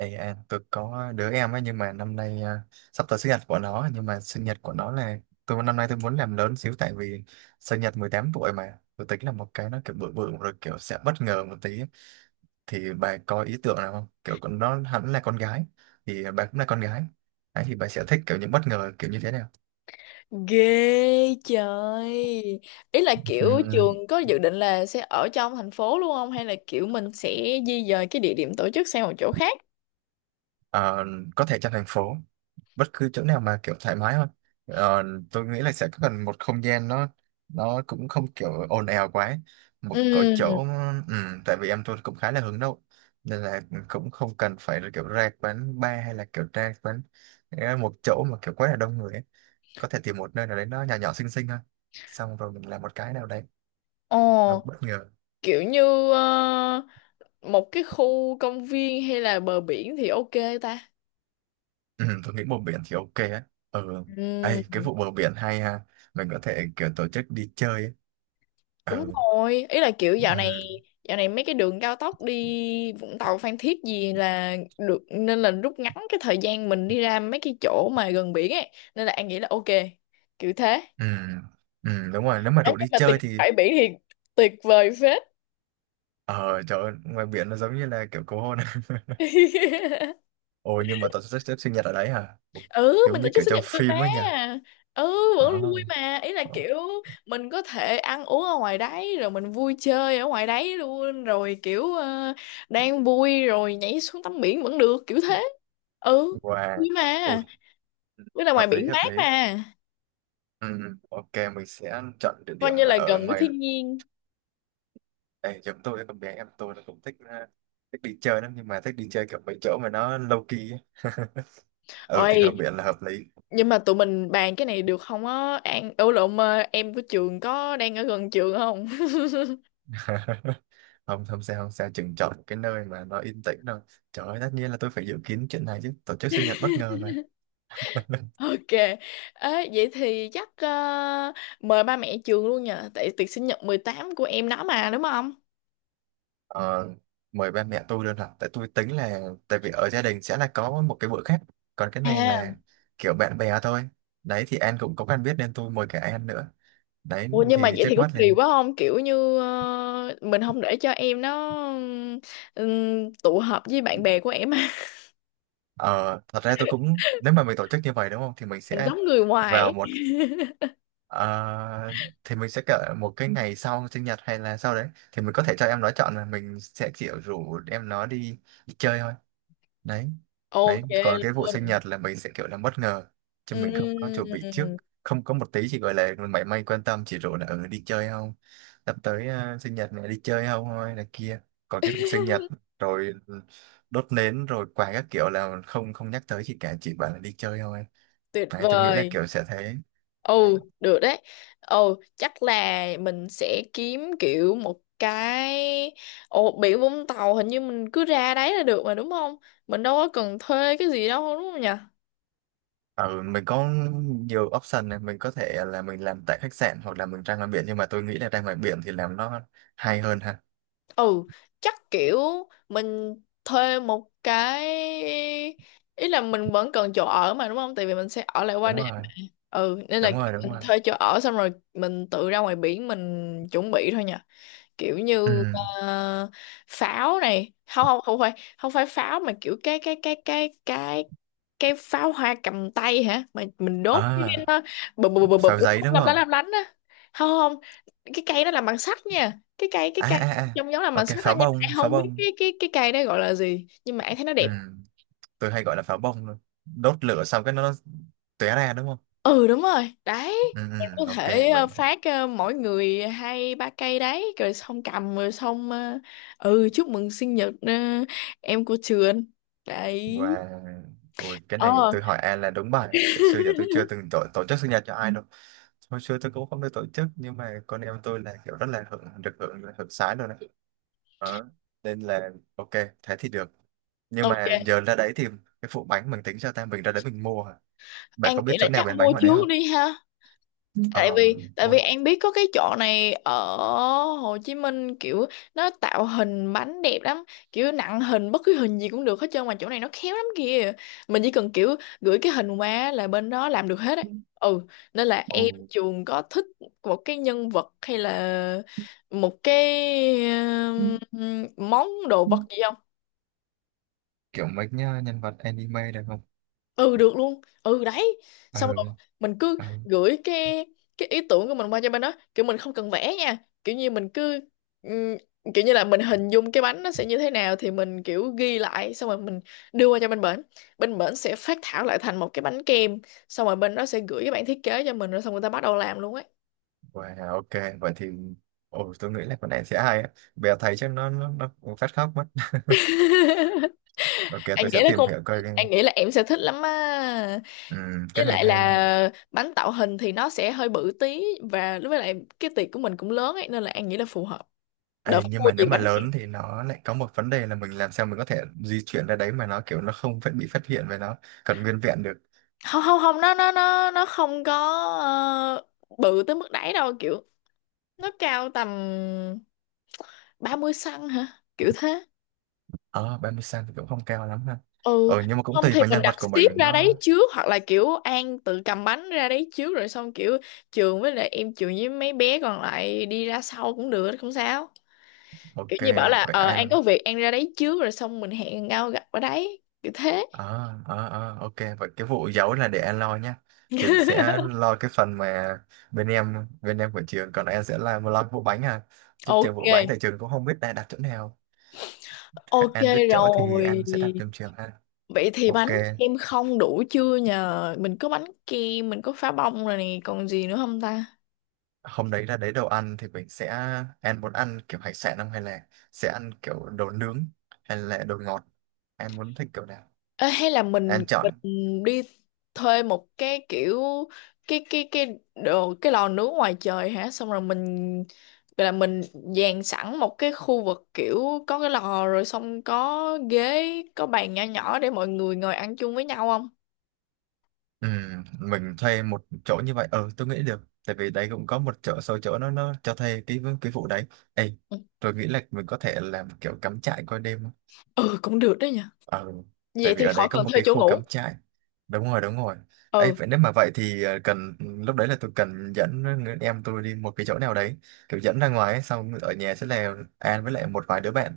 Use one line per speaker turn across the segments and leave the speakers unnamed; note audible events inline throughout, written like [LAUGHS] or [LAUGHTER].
Tôi có đứa em ấy, nhưng mà năm nay sắp tới sinh nhật của nó. Nhưng mà sinh nhật của nó là năm nay tôi muốn làm lớn xíu, tại vì sinh nhật 18 tuổi, mà tôi tính là một cái nó kiểu bự bự rồi, kiểu sẽ bất ngờ một tí. Thì bà có ý tưởng nào không? Kiểu con nó hẳn là con gái, thì bà cũng là con gái. Đấy, thì bà sẽ thích kiểu những bất ngờ kiểu như thế nào?
Ghê trời. Ý là kiểu
Ừ.
trường có dự định là sẽ ở trong thành phố luôn không? Hay là kiểu mình sẽ di dời cái địa điểm tổ chức sang một chỗ khác?
Ờ, có thể trong thành phố, bất cứ chỗ nào mà kiểu thoải mái hơn. Ờ, tôi nghĩ là sẽ cần một không gian nó cũng không kiểu ồn ào quá, một cái chỗ.
Ừ.
ừ, Tại vì em tôi cũng khá là hướng nội, nên là cũng không cần phải là kiểu ra quán bar, hay là kiểu ra quán, một chỗ mà kiểu quá là đông người ấy. Có thể tìm một nơi nào đấy nó nhỏ nhỏ xinh xinh thôi, xong rồi mình làm một cái nào đấy nó
Ồ,
bất ngờ.
kiểu như một cái khu công viên hay là bờ biển thì ok ta.
Ừ, tôi nghĩ bờ biển thì ok á. Ừ.
Ừ,
Ấy, cái vụ bờ biển hay ha, mình có thể kiểu tổ chức đi chơi ấy.
đúng
Ừ.
rồi. Ý là kiểu dạo này
Ừ.
dạo này mấy cái đường cao tốc đi Vũng Tàu Phan Thiết gì là được nên là rút ngắn cái thời gian mình đi ra mấy cái chỗ mà gần biển ấy nên là An nghĩ là ok kiểu thế.
ừ ừ, đúng rồi, nếu mà
Đấy,
rủ đi
nhưng mà tiệc
chơi thì…
bãi biển thì tuyệt vời phết.
Ờ trời ơi, ngoài biển nó giống như là kiểu cầu hôn. [LAUGHS]
[LAUGHS]
Ồ, nhưng mà tao sẽ xếp sinh nhật ở đấy hả?
Ừ,
Giống
mình tổ
như
chức
kiểu
sinh
trong
nhật được mà.
phim ấy nha.
Ừ,
Ờ.
vẫn vui mà, ý là
Ờ.
kiểu mình có thể ăn uống ở ngoài đấy rồi mình vui chơi ở ngoài đấy luôn rồi kiểu đang vui rồi nhảy xuống tắm biển vẫn được kiểu thế. Ừ,
Wow.
vui mà,
Ôi.
với là ngoài
Hợp lý,
biển
hợp
mát
lý.
mà.
Ừ. Ừ, ok, mình sẽ chọn địa
Coi
điểm
như
là
là
ở
gần với
ngoài
thiên nhiên.
đây. Chúng tôi, con bé em tôi nó cũng thích, thích đi chơi lắm, nhưng mà thích đi chơi kiểu mấy chỗ mà nó low key ấy. [LAUGHS] Ừ, thì hợp
Ôi,
biển là hợp lý.
nhưng mà tụi mình bàn cái này được không á An. Ừ, lộn, em của trường có đang ở gần trường không?
[LAUGHS] không không sao không sao chừng chọn một cái nơi mà nó yên tĩnh thôi. Trời ơi, tất nhiên là tôi phải dự kiến chuyện này chứ, tổ chức sinh nhật bất ngờ này. [LAUGHS]
Ok, ê, vậy thì chắc mời ba mẹ trường luôn nhờ, tại tiệc sinh nhật 18 của em nó mà đúng không?
Ờ, mời ba mẹ tôi luôn hả? Tại tôi tính là, tại vì ở gia đình sẽ là có một cái bữa khác, còn cái này
À,
là kiểu bạn bè thôi. Đấy, thì An cũng có quen biết nên tôi mời cả An nữa. Đấy,
ủa nhưng mà
thì
vậy
trước
thì có
mắt
kỳ
lên…
quá không? Kiểu như mình không để cho em nó tụ họp với bạn bè của em. [LAUGHS]
ờ, Thật ra tôi cũng, nếu mà mình tổ chức như vậy đúng không, thì mình
Mình
sẽ
giống người ngoài
vào
ấy.
một… Ờ, thì mình sẽ kể một cái ngày sau sinh nhật, hay là sau đấy, thì mình có thể cho em nó chọn, là mình sẽ kiểu rủ em nó đi chơi thôi. Đấy.
Ok
Đấy, còn cái vụ sinh
luôn.
nhật là mình sẽ kiểu là bất ngờ, chứ mình không có chuẩn bị trước.
Ừm,
Không có một tí, chỉ gọi là mảy may quan tâm, chỉ rủ là ừ, đi chơi không, sắp tới sinh nhật này đi chơi không thôi, là kia. Còn cái vụ sinh nhật rồi đốt nến rồi quà các kiểu là không, không nhắc tới gì cả, chỉ bảo là đi chơi thôi.
tuyệt
Đấy, tôi nghĩ là
vời.
kiểu sẽ thế.
Ừ, được đấy. Ừ, chắc là mình sẽ kiếm kiểu một cái. Ồ, biển Vũng Tàu hình như mình cứ ra đấy là được mà đúng không? Mình đâu có cần thuê cái gì đâu đúng không nhỉ?
Ừ, mình có nhiều option này. Mình có thể là mình làm tại khách sạn, hoặc là mình ra ngoài biển, nhưng mà tôi nghĩ là ra ngoài biển thì làm nó hay hơn ha.
Ừ, chắc kiểu mình thuê một cái, ý là mình vẫn cần chỗ ở mà đúng không? Tại vì mình sẽ ở lại qua
Đúng
đêm.
rồi.
Ừ, nên là
đúng rồi đúng
mình
rồi
thuê chỗ ở xong rồi mình tự ra ngoài biển mình chuẩn bị thôi nhỉ. Kiểu
Ừ.
như ờ, pháo này, không không không phải không phải pháo mà kiểu cái cái pháo hoa cầm tay hả mà mình đốt cái
À,
nó bụp bụp bụp bụp
pháo giấy đúng không?
lấp lánh á. Không, không, cái cây đó làm bằng sắt nha, cái cây cái
À
cây
à à,
trông giống làm bằng
ok,
sắt á,
pháo
nhưng mà
bông,
em
pháo
không biết
bông.
cái cây đó gọi là gì nhưng mà em thấy nó
Ừ,
đẹp.
tôi hay gọi là pháo bông luôn. Đốt lửa xong cái nó tóe ra đúng không?
Ừ đúng rồi đấy.
Ừ. Ừ,
Mình có
ok
thể
mình.
phát mỗi người hai ba cây đấy rồi xong cầm rồi xong ừ chúc mừng sinh nhật em của trường đấy.
Và, ôi cái này
Ờ.
tôi hỏi An là đúng bài này, tại xưa giờ tôi chưa từng
[LAUGHS]
tổ chức sinh nhật cho ai đâu. Hồi xưa tôi cũng không được tổ chức, nhưng mà con em tôi là kiểu rất là được hưởng hưởng sái luôn đấy. Đó. Nên là ok, thế thì được. Nhưng mà
Ok,
giờ ra đấy thì cái phụ bánh mình tính cho ta, mình ra đấy mình mua hả? Bạn
anh
có biết
nghĩ là
chỗ nào
chắc
bán bánh
mua
ngoài đấy không?
trước đi ha. tại
Ờ,
vì tại
mua.
vì An biết có cái chỗ này ở Hồ Chí Minh kiểu nó tạo hình bánh đẹp lắm, kiểu nặng hình bất cứ hình gì cũng được hết trơn mà chỗ này nó khéo lắm kìa. Mình chỉ cần kiểu gửi cái hình qua là bên đó làm được hết ấy. Ừ, nên là em
Mua
chuồng có thích một cái nhân vật hay là một cái món đồ vật gì.
kiểu mấy nhá, nhân vật anime được không?
Ừ, được luôn. Ừ đấy.
Ờ.
Xong rồi mình cứ
Ờ.
gửi cái ý tưởng của mình qua cho bên đó kiểu mình không cần vẽ nha. Kiểu như mình cứ ừm, kiểu như là mình hình dung cái bánh nó sẽ như thế nào thì mình kiểu ghi lại xong rồi mình đưa qua cho bên bển. Bên bển sẽ phác thảo lại thành một cái bánh kem, xong rồi bên đó sẽ gửi cái bản thiết kế cho mình rồi xong người ta bắt đầu làm luôn ấy.
Wow, ok vậy thì… Ồ, tôi nghĩ là con này sẽ hay á. Bèo thấy chắc nó cũng phát khóc mất.
[LAUGHS]
[LAUGHS] Ok,
anh
tôi sẽ
nghĩ là
tìm
con
hiểu coi đi.
anh nghĩ là em sẽ thích lắm á.
Ừ,
Với
cái này
lại
hay nè.
là bánh tạo hình thì nó sẽ hơi bự tí, và với lại cái tiệc của mình cũng lớn ấy nên là An nghĩ là phù hợp. Đợt
Ê, nhưng
mua
mà
gì
nếu mà
bánh kia.
lớn thì nó lại có một vấn đề là mình làm sao mình có thể di chuyển ra đấy mà nó kiểu nó không phải bị phát hiện, và nó còn nguyên vẹn được.
Không, không, không, nó không có ờ, bự tới mức đấy đâu kiểu. Nó cao tầm 30 xăng hả, kiểu thế.
Ờ, 30 cm thì cũng không cao lắm ha.
Ừ,
Ờ, nhưng mà cũng
không
tùy
thì
vào
mình
nhân
đặt
vật của mình
ship ra
nó…
đấy trước hoặc là kiểu An tự cầm bánh ra đấy trước rồi xong kiểu Trường với lại em Trường với mấy bé còn lại đi ra sau cũng được, không sao. Kiểu
Ok
như bảo là
vậy
An
An.
có việc, An ra đấy trước rồi xong mình hẹn nhau gặp ở đấy kiểu thế.
Ờ, ok, vậy cái vụ giấu là để An lo nhá. Trường sẽ lo cái phần mà bên em của Trường, còn An sẽ lo cái vụ bánh ha. Giúp Trường vụ bánh,
Ok,
tại Trường cũng không biết đã đặt chỗ nào.
ok,
An biết chỗ thì
rồi,
An sẽ đặt trường ha.
vậy thì
Ok,
bánh kem không đủ chưa nhờ, mình có bánh kem, mình có phá bông rồi nè, còn gì nữa không ta?
hôm đấy là, đấy, đồ ăn thì mình sẽ… Em muốn ăn kiểu hải sản không, hay là sẽ ăn kiểu đồ nướng, hay là đồ ngọt? Em muốn thích kiểu nào,
Ê, hay là mình
em chọn.
mình đi thuê một cái kiểu cái đồ, cái lò nướng ngoài trời hả, xong rồi mình gọi là mình dàn sẵn một cái khu vực kiểu có cái lò rồi xong có ghế, có bàn nhỏ nhỏ để mọi người ngồi ăn chung với nhau không?
Ừ, mình thuê một chỗ như vậy, ờ tôi nghĩ được. Tại vì đấy cũng có một số chỗ nó cho thuê cái vụ đấy. Ê,
Ừ.
tôi nghĩ là mình có thể làm kiểu cắm trại qua đêm.
Ừ, cũng được đó nha,
Ờ, tại
vậy
vì
thì
ở
khỏi
đây có
cần
một
thuê
cái
chỗ
khu
ngủ.
cắm trại. Đúng rồi, đúng rồi. Ấy,
Ừ,
vậy nếu mà vậy thì cần lúc đấy là tôi cần dẫn người em tôi đi một cái chỗ nào đấy, kiểu dẫn ra ngoài ấy, xong ở nhà sẽ là An với lại một vài đứa bạn,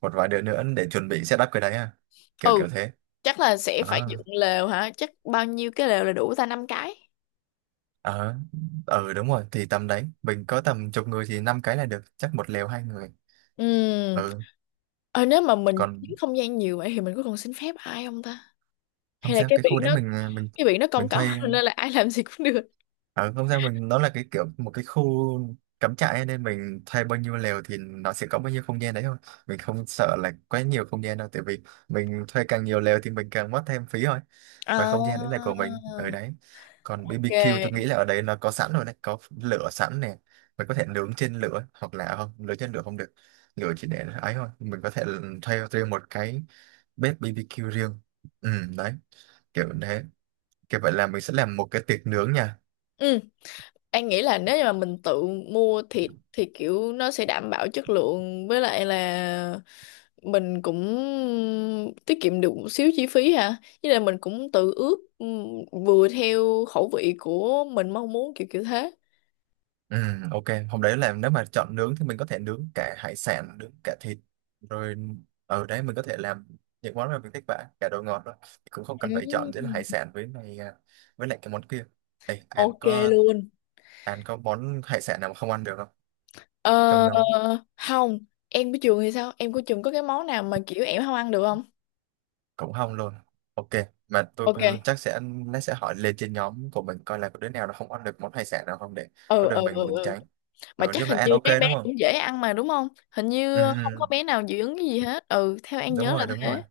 một vài đứa nữa để chuẩn bị setup cái đấy à. Kiểu
ừ,
kiểu thế.
chắc là sẽ phải
Ờ.
dựng lều hả, chắc bao nhiêu cái lều là đủ ta, năm cái?
ờ, ừ đúng rồi, thì tầm đấy, mình có tầm chục người thì 5 cái là được, chắc một lều 2 người.
Ừm,
Ừ,
ờ, nếu mà mình
còn
chiếm không gian nhiều vậy thì mình có cần xin phép ai không ta?
không
Hay là
sao, cái khu đấy mình mình
cái biển nó
mình
công cộng
thuê.
[LAUGHS] nên là ai làm gì cũng được.
À, không sao, mình, nó là cái kiểu một cái khu cắm trại ấy, nên mình thuê bao nhiêu lều thì nó sẽ có bao nhiêu không gian đấy thôi. Mình không sợ là quá nhiều không gian đâu, tại vì mình thuê càng nhiều lều thì mình càng mất thêm phí thôi.
À,
Và không gian đấy là của mình ở đấy. Còn BBQ tôi nghĩ
ok.
là ở đấy nó có sẵn rồi đấy, có lửa sẵn nè. Mình có thể nướng trên lửa, hoặc là không nướng trên lửa không được. Lửa chỉ để ấy thôi, mình có thể thuê riêng một cái bếp BBQ riêng. Ừ. Đấy, kiểu thế. Kiểu vậy là mình sẽ làm một cái tiệc nướng nha.
Ừ, anh nghĩ là nếu như mà mình tự mua thịt thì kiểu nó sẽ đảm bảo chất lượng với lại là mình cũng tiết kiệm được một xíu chi phí hả? Với lại mình cũng tự ướp vừa theo khẩu vị của mình mong muốn kiểu kiểu thế.
Ừ, ok. Hôm đấy là nếu mà chọn nướng thì mình có thể nướng cả hải sản, nướng cả thịt. Rồi, ở đấy mình có thể làm những món mà mình thích bạn, cả đồ ngọt rồi. Cũng không cần phải chọn giữa là
Ừ.
hải sản với này à, với lại cái món kia. Ê,
Ok luôn.
An có món hải sản nào mà không ăn được không? Trong
Ờ,
nhóm.
không, em của trường thì sao? Em của trường có cái món nào mà kiểu em không ăn được không?
Cũng không luôn. Ok, mà tôi
Ok.
cũng chắc sẽ, nó sẽ hỏi lên trên nhóm của mình coi là có đứa nào nó không ăn được món hải sản nào không, để có
Ừ, ừ,
đường
ừ,
mình
ừ.
tránh. Ừ,
Mà
nói
chắc
chung là
hình
An
như
ok
mấy bé
đúng không?
cũng dễ ăn mà đúng không? Hình
Ừ.
như không có
Ừ.
bé nào dị ứng cái gì hết. Ừ, theo em
đúng
nhớ là
rồi đúng rồi
thế.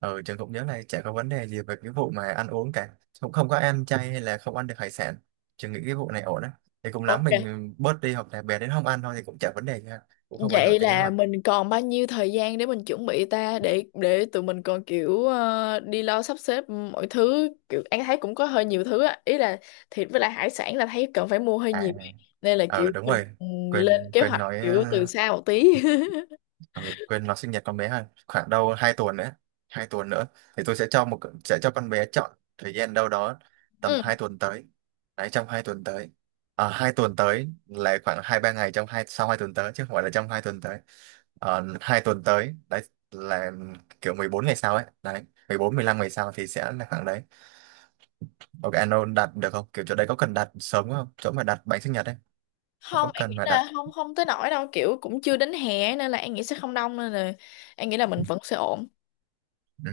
Ừ, Trường cũng nhớ này chả có vấn đề gì về cái vụ mà ăn uống cả, cũng không có ăn chay hay là không ăn được hải sản. Trường nghĩ cái vụ này ổn á. Thì cũng lắm
Ok.
mình bớt đi, hoặc là bé đến không ăn thôi thì cũng chả vấn đề gì ha, cũng không ảnh
Vậy
hưởng tới kế
là
hoạch.
mình còn bao nhiêu thời gian để mình chuẩn bị ta, để tụi mình còn kiểu đi lo sắp xếp mọi thứ, kiểu em thấy cũng có hơi nhiều thứ á, ý là thịt với lại hải sản là thấy cần phải mua hơi
À,
nhiều nên là kiểu
ờ, đúng
mình
rồi,
ừ, lên
quên
kế
quên
hoạch
nói
kiểu từ xa một tí. [LAUGHS]
ừ, quên, nó sinh nhật con bé ha, khoảng đâu 2 tuần nữa. 2 tuần nữa thì tôi sẽ cho một, sẽ cho con bé chọn thời gian đâu đó tầm
Ừ.
2 tuần tới. Đấy, trong 2 tuần tới. À, 2 tuần tới là khoảng 2 3 ngày trong hai sau 2 tuần tới, chứ không phải là trong 2 tuần tới. Ờ, 2 tuần tới đấy là kiểu 14 ngày sau ấy đấy, 14 15 ngày sau thì sẽ là khoảng đấy. Ok, anh Âu đặt được không? Kiểu chỗ đấy có cần đặt sớm không, chỗ mà đặt bánh sinh nhật ấy,
Không,
có
anh
cần
nghĩ
mà đặt?
là không không tới nỗi đâu, kiểu cũng chưa đến hè nên là anh nghĩ sẽ không đông nên là anh nghĩ là mình vẫn sẽ ổn.
Ừ,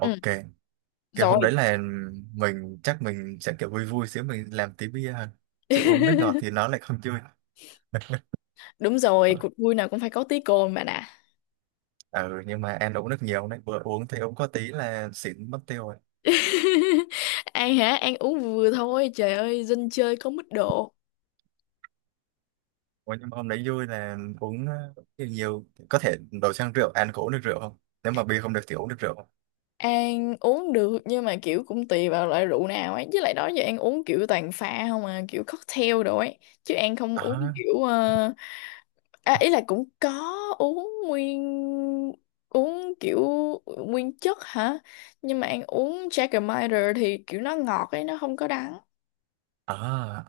Ừ,
ok. Kiểu
rồi.
hôm đấy là mình chắc mình sẽ kiểu vui vui xíu, mình làm tí bia hơn, chứ uống nước ngọt thì
[LAUGHS]
nó lại không vui.
Đúng rồi, cuộc
[LAUGHS]
vui nào cũng phải có tí cồn mà nè.
Ừ, nhưng mà ăn uống nước nhiều đấy, vừa uống thì uống có tí là xỉn mất tiêu rồi.
[LAUGHS] An hả? An uống vừa thôi, trời ơi, dân chơi có mức độ.
Ủa, nhưng mà hôm đấy vui là uống nhiều, nhiều, có thể đổi sang rượu. Ăn có uống được rượu không? Nếu mà bia không được thì uống được rượu không?
An uống được nhưng mà kiểu cũng tùy vào loại rượu nào ấy, với lại đó giờ An uống kiểu toàn pha không à, kiểu cocktail đồ ấy, chứ An không
à
uống kiểu à, ý là cũng có uống nguyên uống kiểu nguyên chất hả? Nhưng mà ăn uống Jägermeister thì kiểu nó ngọt ấy, nó không có đắng.
à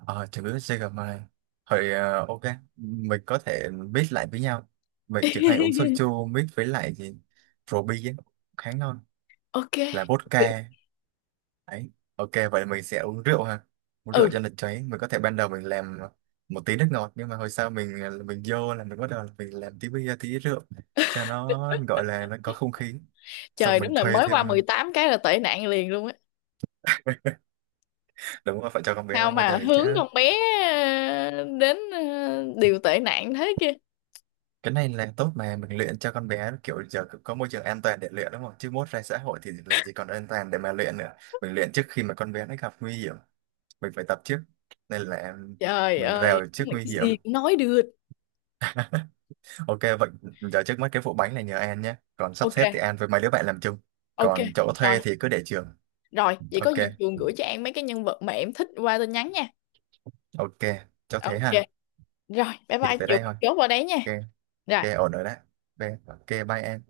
à chữ CGM. Hồi, ờ, ok, mình có thể mix lại với nhau. Mình chỉ hay uống soju mix với lại gì rượu bia ấy, khá ngon,
Ok.
là vodka. Đấy. Ok, vậy mình sẽ uống rượu ha. Uống rượu
Ừ,
cho nó cháy. Mình có thể ban đầu mình làm một tí nước ngọt, nhưng mà hồi sau mình, mình vô là mình bắt đầu là mình làm tí bia tí rượu cho nó gọi là nó có không khí. Xong
trời đúng
mình
là
thuê
mới
thêm…
qua mười
[LAUGHS]
tám cái là tệ nạn liền luôn á.
Đúng rồi, phải cho con bé nó
Sao
vô
mà
đời chứ.
hướng con bé đến điều tệ nạn thế kia.
Cái này là tốt mà, mình luyện cho con bé, kiểu giờ có môi trường an toàn để luyện đúng không? Chứ mốt ra xã hội thì làm gì còn an toàn để mà luyện nữa. Mình luyện trước khi mà con bé nó gặp nguy hiểm. Mình phải tập trước. Nên là
Trời
mình
ơi,
rèo trước
đúng là
nguy
cái
hiểm.
gì cũng nói được.
Ok, vậy giờ trước mắt cái vụ bánh này nhờ An nhé. Còn sắp
Ok,
xếp thì An với mấy đứa bạn làm chung.
ok.
Còn chỗ
Rồi,
thuê thì cứ để Trường.
rồi, vậy có
Ok,
gì Trường gửi cho An mấy cái nhân vật mà em thích qua tin nhắn nha.
ok, cho thế
Ok.
ha.
Rồi, bye
Thì
bye
tới
Trường,
đây thôi.
chốt vào đấy nha.
Ok.
Rồi,
Ok, ổn rồi đấy. Ok, ok, bye An.